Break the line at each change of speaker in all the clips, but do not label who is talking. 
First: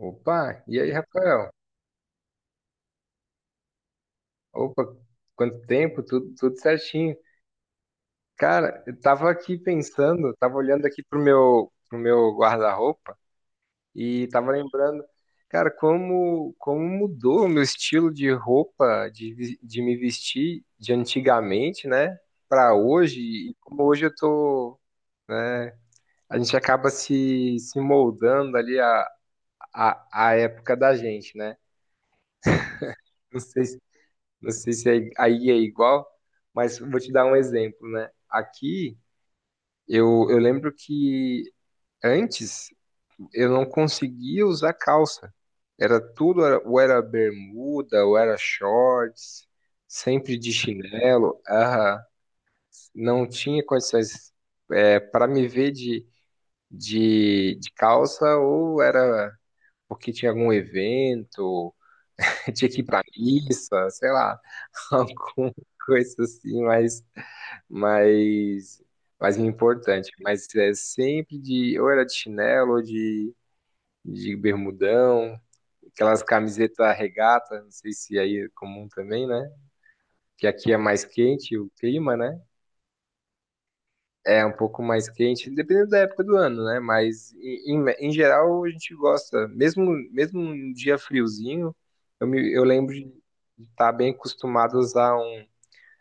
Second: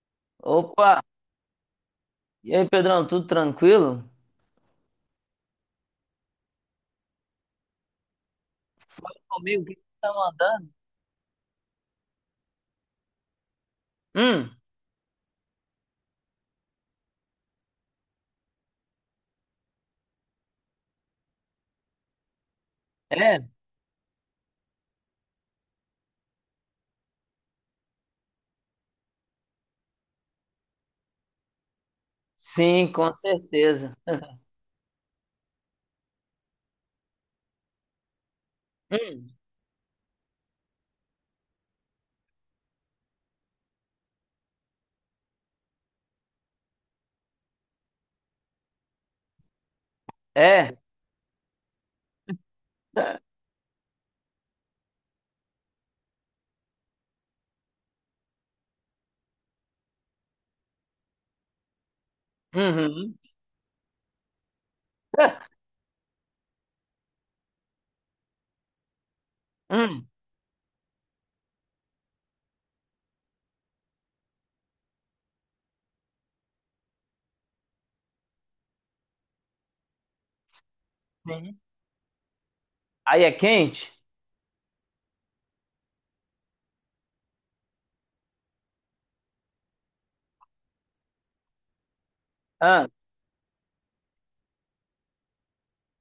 Opa, e aí,
Opa!
Rafael?
E aí, Pedrão, tudo tranquilo?
Opa, quanto tempo, tudo certinho. Cara, eu
Fala
tava aqui
comigo, o que que você tá
pensando, tava
mandando?
olhando aqui pro meu guarda-roupa e tava
Hum,
lembrando, cara, como mudou o meu estilo de roupa, de me vestir de antigamente, né, pra hoje,
é?
e como hoje eu tô, né, a gente acaba se moldando ali à, à época da gente, né?
Sim, com
Não sei
certeza.
Não sei se aí é igual, mas vou te dar um exemplo, né? Aqui,
Hum,
eu lembro que antes eu não conseguia usar calça. Era tudo, ou era bermuda, ou era shorts, sempre de
é?
chinelo. Aham. Não tinha condições para me ver de calça, ou era porque tinha algum evento, tinha que ir para
Uhum.
missa, sei lá, alguma coisa assim, mas Mais
Hum,
importante. Mas é sempre de, ou era de chinelo, ou de bermudão, aquelas camisetas regata, não sei se aí é comum também, né? Que aqui é mais quente
sim.
o clima, né?
Aí é quente?
É um pouco mais quente, dependendo da época do ano, né? Mas em geral a gente gosta, mesmo um dia friozinho, eu
Ah,
lembro de estar bem acostumado a usar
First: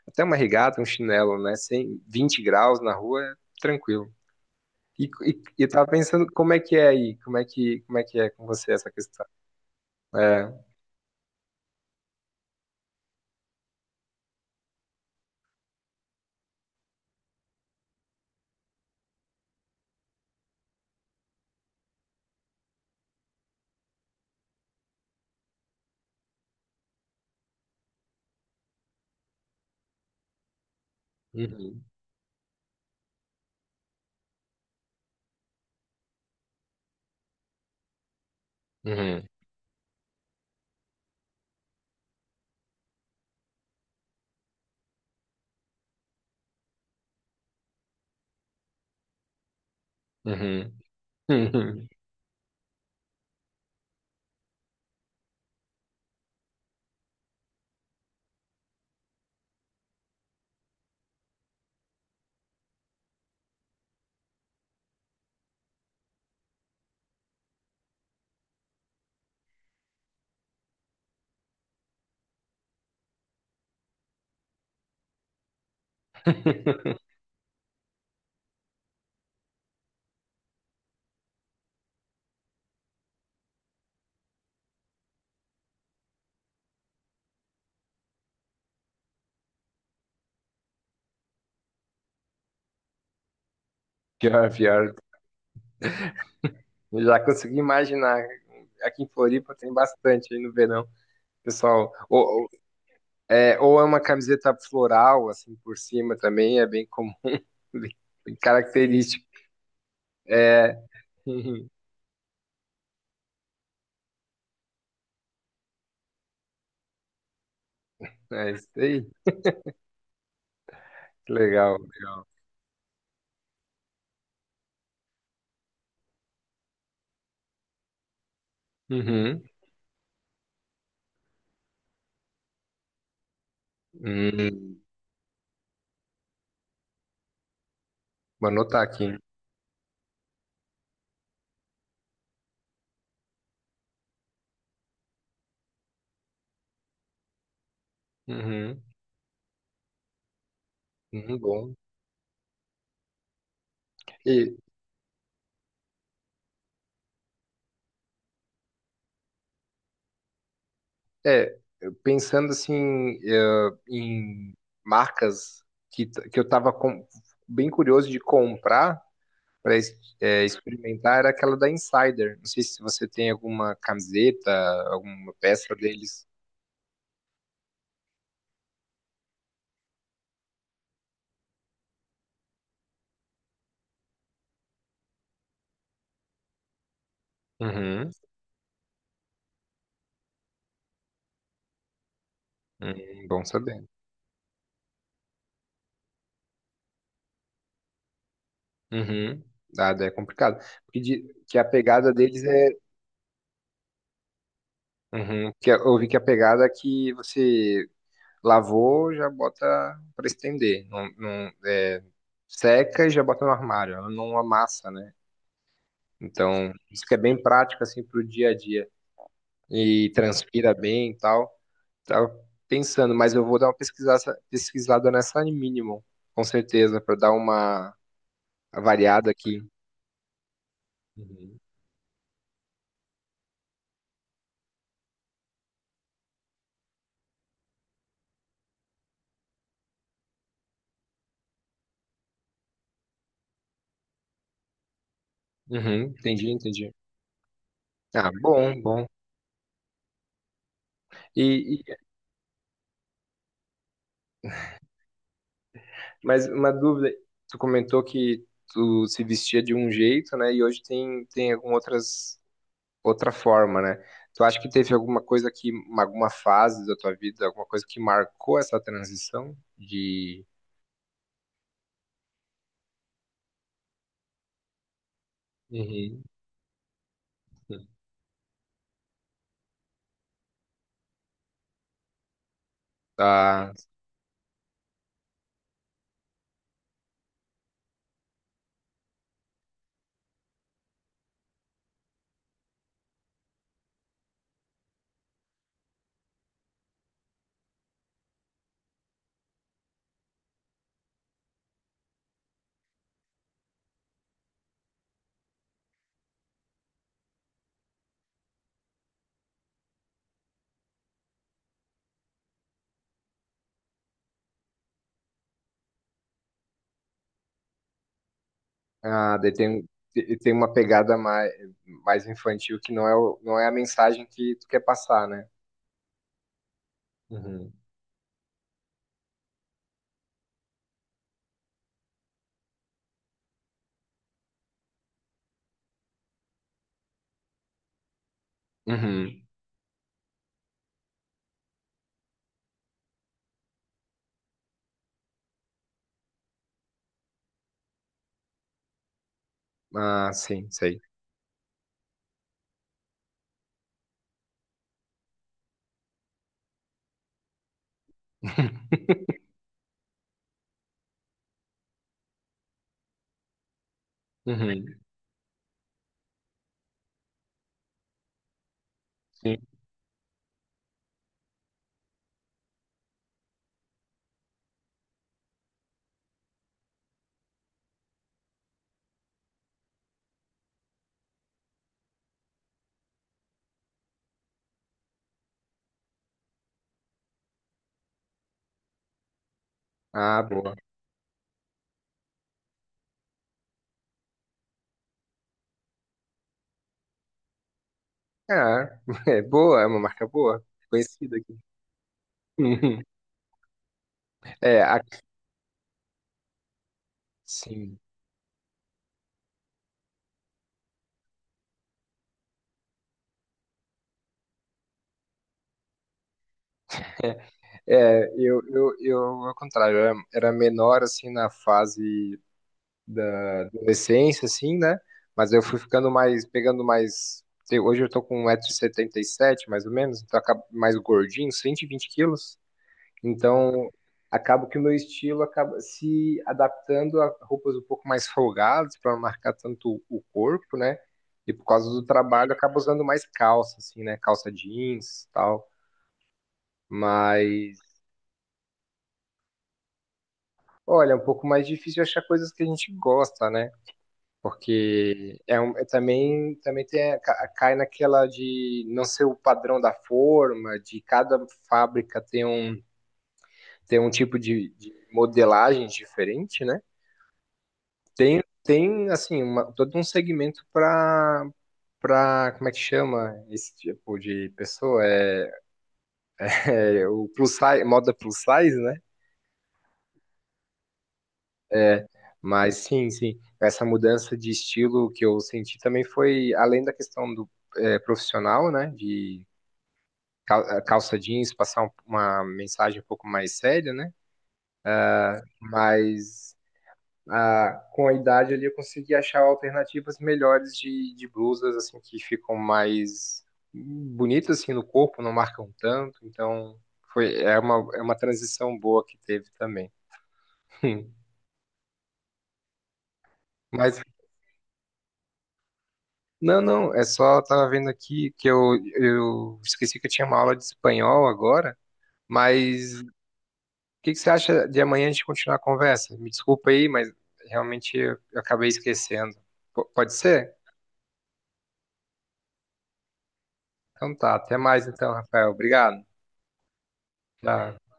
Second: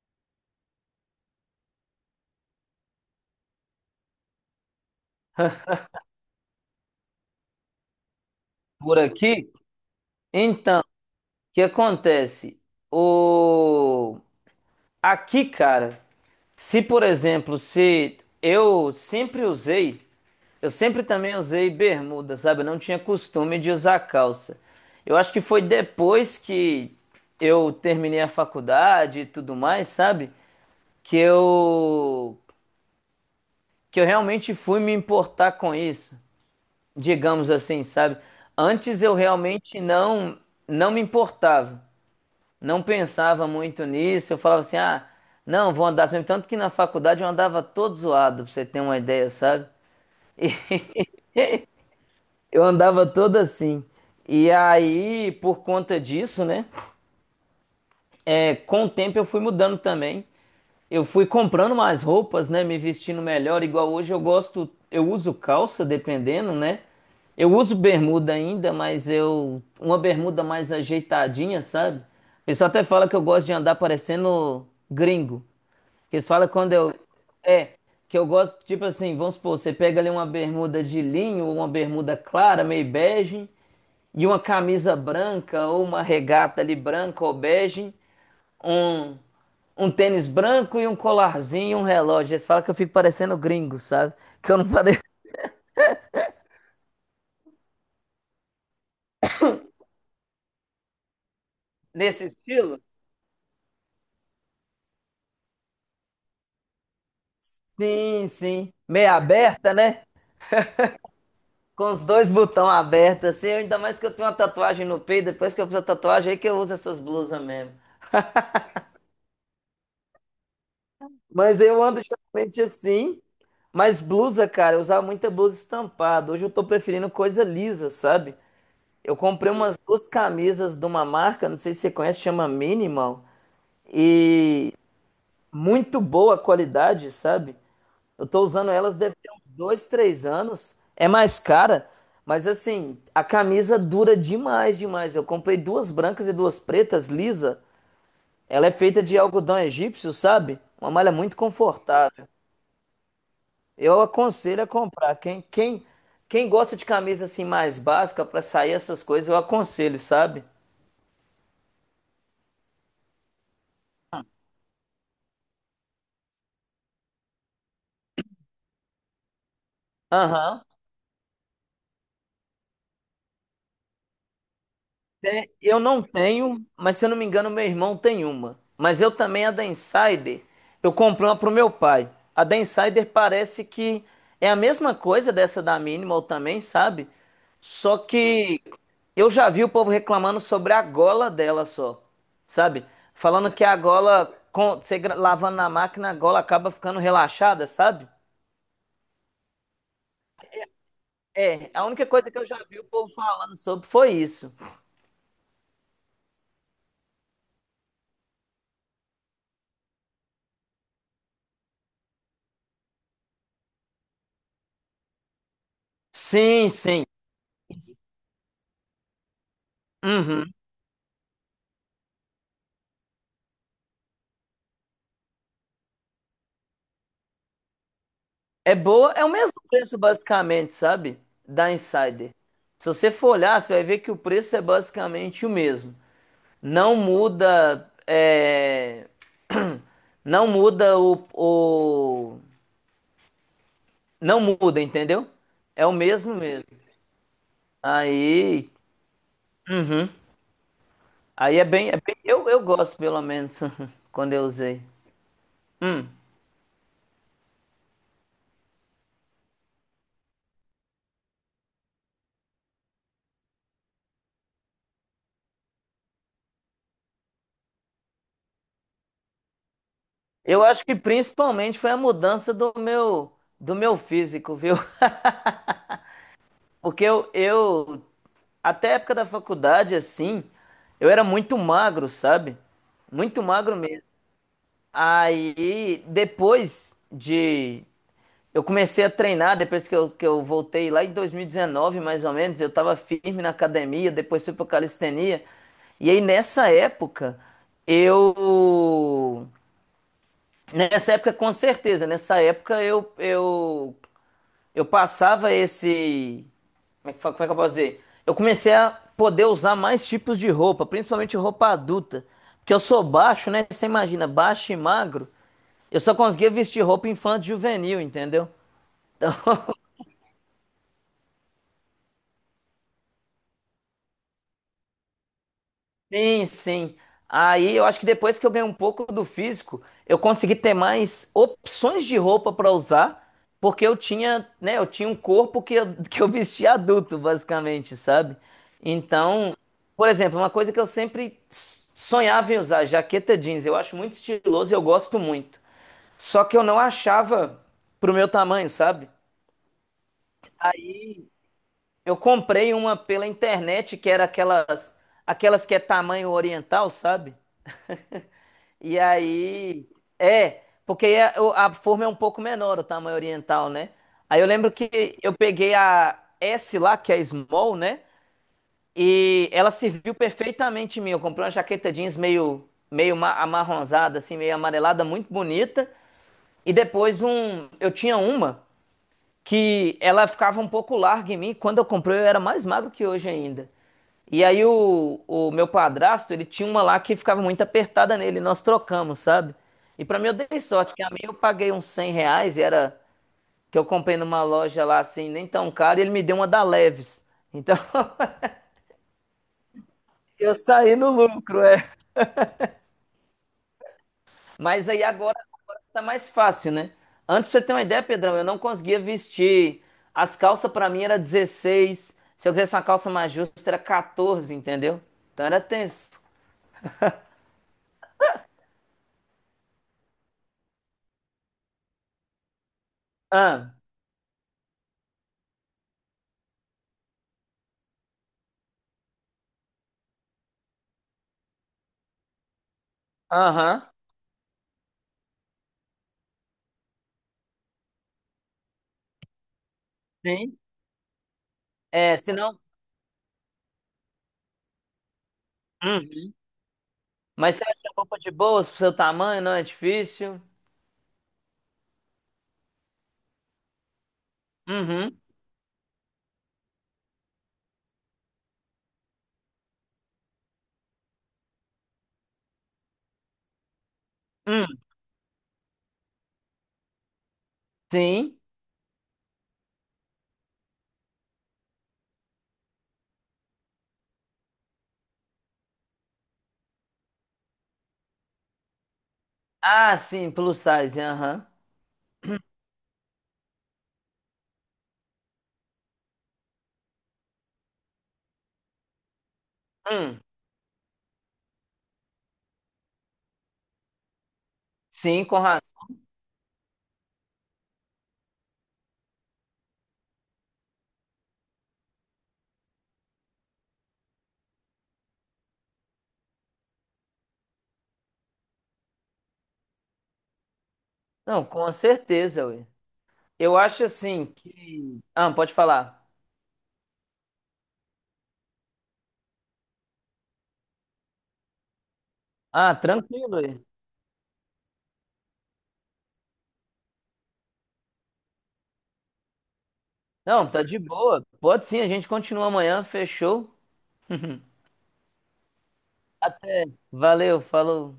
até uma regata, um chinelo, né? Sem 20 graus na rua, é tranquilo. E, e, e eu tava pensando como é que é aí, como é que é com você essa
por
questão.
aqui?
É.
Então, o que acontece? O... Aqui, cara, se por exemplo, se eu sempre usei. Eu sempre também usei bermuda, sabe? Eu não tinha costume de usar calça. Eu acho que foi depois que eu terminei a faculdade e tudo mais, sabe? Que
Uhum.
eu que eu realmente fui me importar com isso, digamos assim, sabe? Antes eu
Uhum.
realmente não me importava, não pensava muito nisso. Eu falava assim: "Ah, não, vou andar assim mesmo." Tanto que na faculdade eu andava todo zoado, pra você ter uma ideia, sabe?
Uhum. Uhum.
Eu andava toda assim. E aí, por conta disso, né? É, com o tempo eu fui mudando também. Eu fui comprando mais roupas, né? Me vestindo melhor. Igual hoje eu gosto, eu uso calça, dependendo, né? Eu uso bermuda ainda, mas eu, uma bermuda mais ajeitadinha, sabe? O pessoal até fala que eu gosto de andar parecendo gringo. Eles falam quando eu. É, que eu gosto, tipo assim, vamos supor, você pega ali uma bermuda de linho, uma bermuda clara, meio bege. E uma camisa branca ou uma regata ali branca ou bege, um, um tênis branco e um colarzinho e um relógio. Eles falam que eu fico parecendo gringo, sabe?
Pior,
Que eu não
pior.
pareço
Eu já consegui imaginar. Aqui em Floripa tem bastante aí no verão. Pessoal,
nesse estilo.
ou é uma camiseta floral, assim, por cima também, é bem comum, bem,
Sim,
bem
sim. Meia
característico.
aberta, né?
Uhum.
Com os dois botões abertos, assim. Ainda mais que eu tenho uma tatuagem no peito. Depois que eu fiz a tatuagem, aí que eu uso essas blusas mesmo.
É isso aí. Que
Mas
legal,
eu ando
legal.
geralmente assim. Mas blusa, cara, eu usava muita blusa estampada. Hoje eu tô preferindo coisa lisa, sabe? Eu
Uhum.
comprei umas duas camisas de uma marca, não sei se você conhece, chama Minimal. E
Hum,
muito boa qualidade, sabe? Eu tô
Vou
usando
anotar
elas deve
aqui.
ter uns dois, três anos. É mais cara, mas assim, a camisa dura demais, demais. Eu comprei duas brancas e duas pretas, lisa. Ela é
Uhum.
feita de algodão egípcio, sabe? Uma malha muito
Uhum, bom.
confortável. Eu
E,
aconselho a comprar. Quem gosta de camisa assim mais básica para sair essas coisas, eu aconselho, sabe?
é, Pensando assim, em marcas que eu estava bem curioso de comprar para
Aham.
experimentar era aquela da Insider. Não sei se você tem alguma camiseta, alguma peça
Eu não
deles.
tenho, mas se eu não me engano, meu irmão tem uma. Mas eu também, a da Insider, eu comprei uma pro meu pai. A da Insider parece que é a mesma coisa dessa da Minimal também, sabe? Só
Uhum,
que eu já vi o povo reclamando sobre a gola dela só, sabe?
uhum, bom
Falando que a
saber.
gola, com, você lavando na máquina, a gola acaba ficando relaxada, sabe?
Uhum. Ah, daí é complicado. Porque que a
É, a única
pegada
coisa que
deles
eu já
é.
vi o povo falando sobre foi isso.
Uhum, eu vi que a pegada é que você lavou, já bota para estender. Não, não, seca e já bota no armário. Ela não amassa, né?
Sim,
Então,
sim.
isso que é bem prático assim para o dia a dia e
Uhum.
transpira bem e tal. Tava pensando, mas eu vou dar uma pesquisada nessa Minimum, com certeza, para dar uma
É boa, é o
variada
mesmo
aqui.
preço basicamente, sabe?
Uhum.
Da Insider. Se você for olhar, você vai ver que o preço é basicamente o mesmo. Não muda, é, não muda o, o- não muda, entendeu? É o
Uhum,
mesmo
entendi,
mesmo.
entendi. Ah,
Aí,
bom, bom.
uhum.
E,
Aí é
e
bem- eu gosto pelo menos quando eu usei. Hum.
mas uma dúvida, tu comentou que tu se vestia de um jeito, né? E hoje tem algumas outra forma, né? Tu acha que teve alguma coisa que, alguma fase da tua vida, alguma coisa que marcou essa transição de.
Eu acho que principalmente foi a mudança do meu físico, viu?
Uhum.
Porque até a época da faculdade, assim, eu era muito magro, sabe? Muito
da,
magro mesmo. Aí, depois de. Eu comecei a treinar, depois que eu voltei lá em 2019, mais ou menos, eu tava firme na academia, depois fui pra calistenia. E aí, nessa época, eu. Nessa época, com certeza, nessa época eu passava esse. Como é que, como é que eu posso dizer? Eu comecei a poder usar mais tipos de roupa, principalmente roupa adulta. Porque eu sou baixo, né? Você imagina, baixo e magro. Eu só conseguia vestir roupa infanto-juvenil, entendeu? Então,
ah, daí tem, e tem uma pegada mais infantil que não é a mensagem que tu quer passar, né?
sim, sim.
Uhum.
Aí eu acho que depois que eu ganhei um pouco do físico, eu consegui ter mais opções de roupa para usar, porque eu tinha, né, eu tinha um corpo que eu, que eu vestia adulto, basicamente, sabe?
Uhum.
Então, por exemplo, uma coisa que eu sempre sonhava em usar, jaqueta jeans, eu acho muito estiloso e eu gosto muito. Só que eu não achava pro meu tamanho, sabe?
Ah, sim, sei.
Aí eu comprei uma pela internet que era aquelas que é tamanho oriental, sabe? E aí, é, porque a forma é um pouco menor, o tamanho oriental, né? Aí eu lembro
Uhum.
que eu peguei a S lá, que é small, né? E
Sim.
ela serviu perfeitamente em mim. Eu comprei uma jaqueta jeans meio amarronzada, assim, meio amarelada, muito bonita. E depois um, eu tinha uma que ela ficava um pouco larga em mim. Quando eu comprei, eu era mais magro que hoje ainda. E aí o meu padrasto, ele tinha uma lá que ficava muito apertada nele, nós trocamos, sabe? E pra mim eu
Ah,
dei
boa.
sorte, que a minha eu paguei uns R$ 100, e era que eu comprei numa loja lá assim, nem tão cara, e ele me deu uma da Leves. Então
É, é boa, é uma marca
eu
boa,
saí no
conhecida aqui.
lucro, é.
Uhum. É,
Mas aí agora, agora tá mais fácil, né? Antes, pra você ter uma
sim.
ideia, Pedrão, eu não conseguia vestir. As calças pra mim era 16. Se eu quisesse uma calça mais justa, era 14, entendeu? Então era tenso.
É, eu, ao contrário, eu era menor, assim, na fase da
Ah,
adolescência, assim, né? Mas eu fui ficando mais, pegando mais. Hoje eu tô com 1,77 m mais ou menos, então acabo mais gordinho, 120 quilos.
aham.
Então, acabo que o meu estilo acaba se adaptando a roupas um pouco mais folgadas, para não marcar tanto o
Sim.
corpo, né? E por causa do
É,
trabalho, eu
senão.
acabo usando mais calça, assim, né? Calça jeans e tal.
Uhum. Mas você
Mas,
acha roupa de boas pro seu tamanho, não é difícil?
olha, é um pouco mais difícil achar coisas que a gente gosta, né?
Uhum.
Porque é também tem, cai naquela de não ser o padrão da forma, de cada fábrica ter um tipo de,
Hum.
de modelagem diferente, né?
Sim.
Tem assim, todo um segmento para, como é que chama esse tipo de pessoa? É o plus size, moda plus size, né?
Ah, sim, plus size, aham.
Mas sim, sim, essa mudança de estilo que eu senti também foi além da questão do profissional, né, de
Hum.
calça jeans, passar uma mensagem um pouco mais séria, né,
Sim, com razão.
mas ah, com a idade ali eu consegui achar alternativas melhores de blusas, assim, que ficam mais bonitas, assim, no corpo, não marcam tanto, então é uma transição boa que teve também.
Não, com certeza, ué. Eu acho
Mas
assim que. Ah, pode falar.
Não, não, é só eu tava vendo aqui que eu esqueci que eu tinha uma aula de espanhol agora,
Ah,
mas o
tranquilo aí.
que que você acha de amanhã a gente continuar a conversa? Me desculpa aí, mas realmente eu acabei esquecendo. Pode
Não,
ser?
tá de boa. Pode sim, a gente continua amanhã. Fechou?
Então tá, até mais então, Rafael. Obrigado.
Até. Valeu,
Tchau.
falou.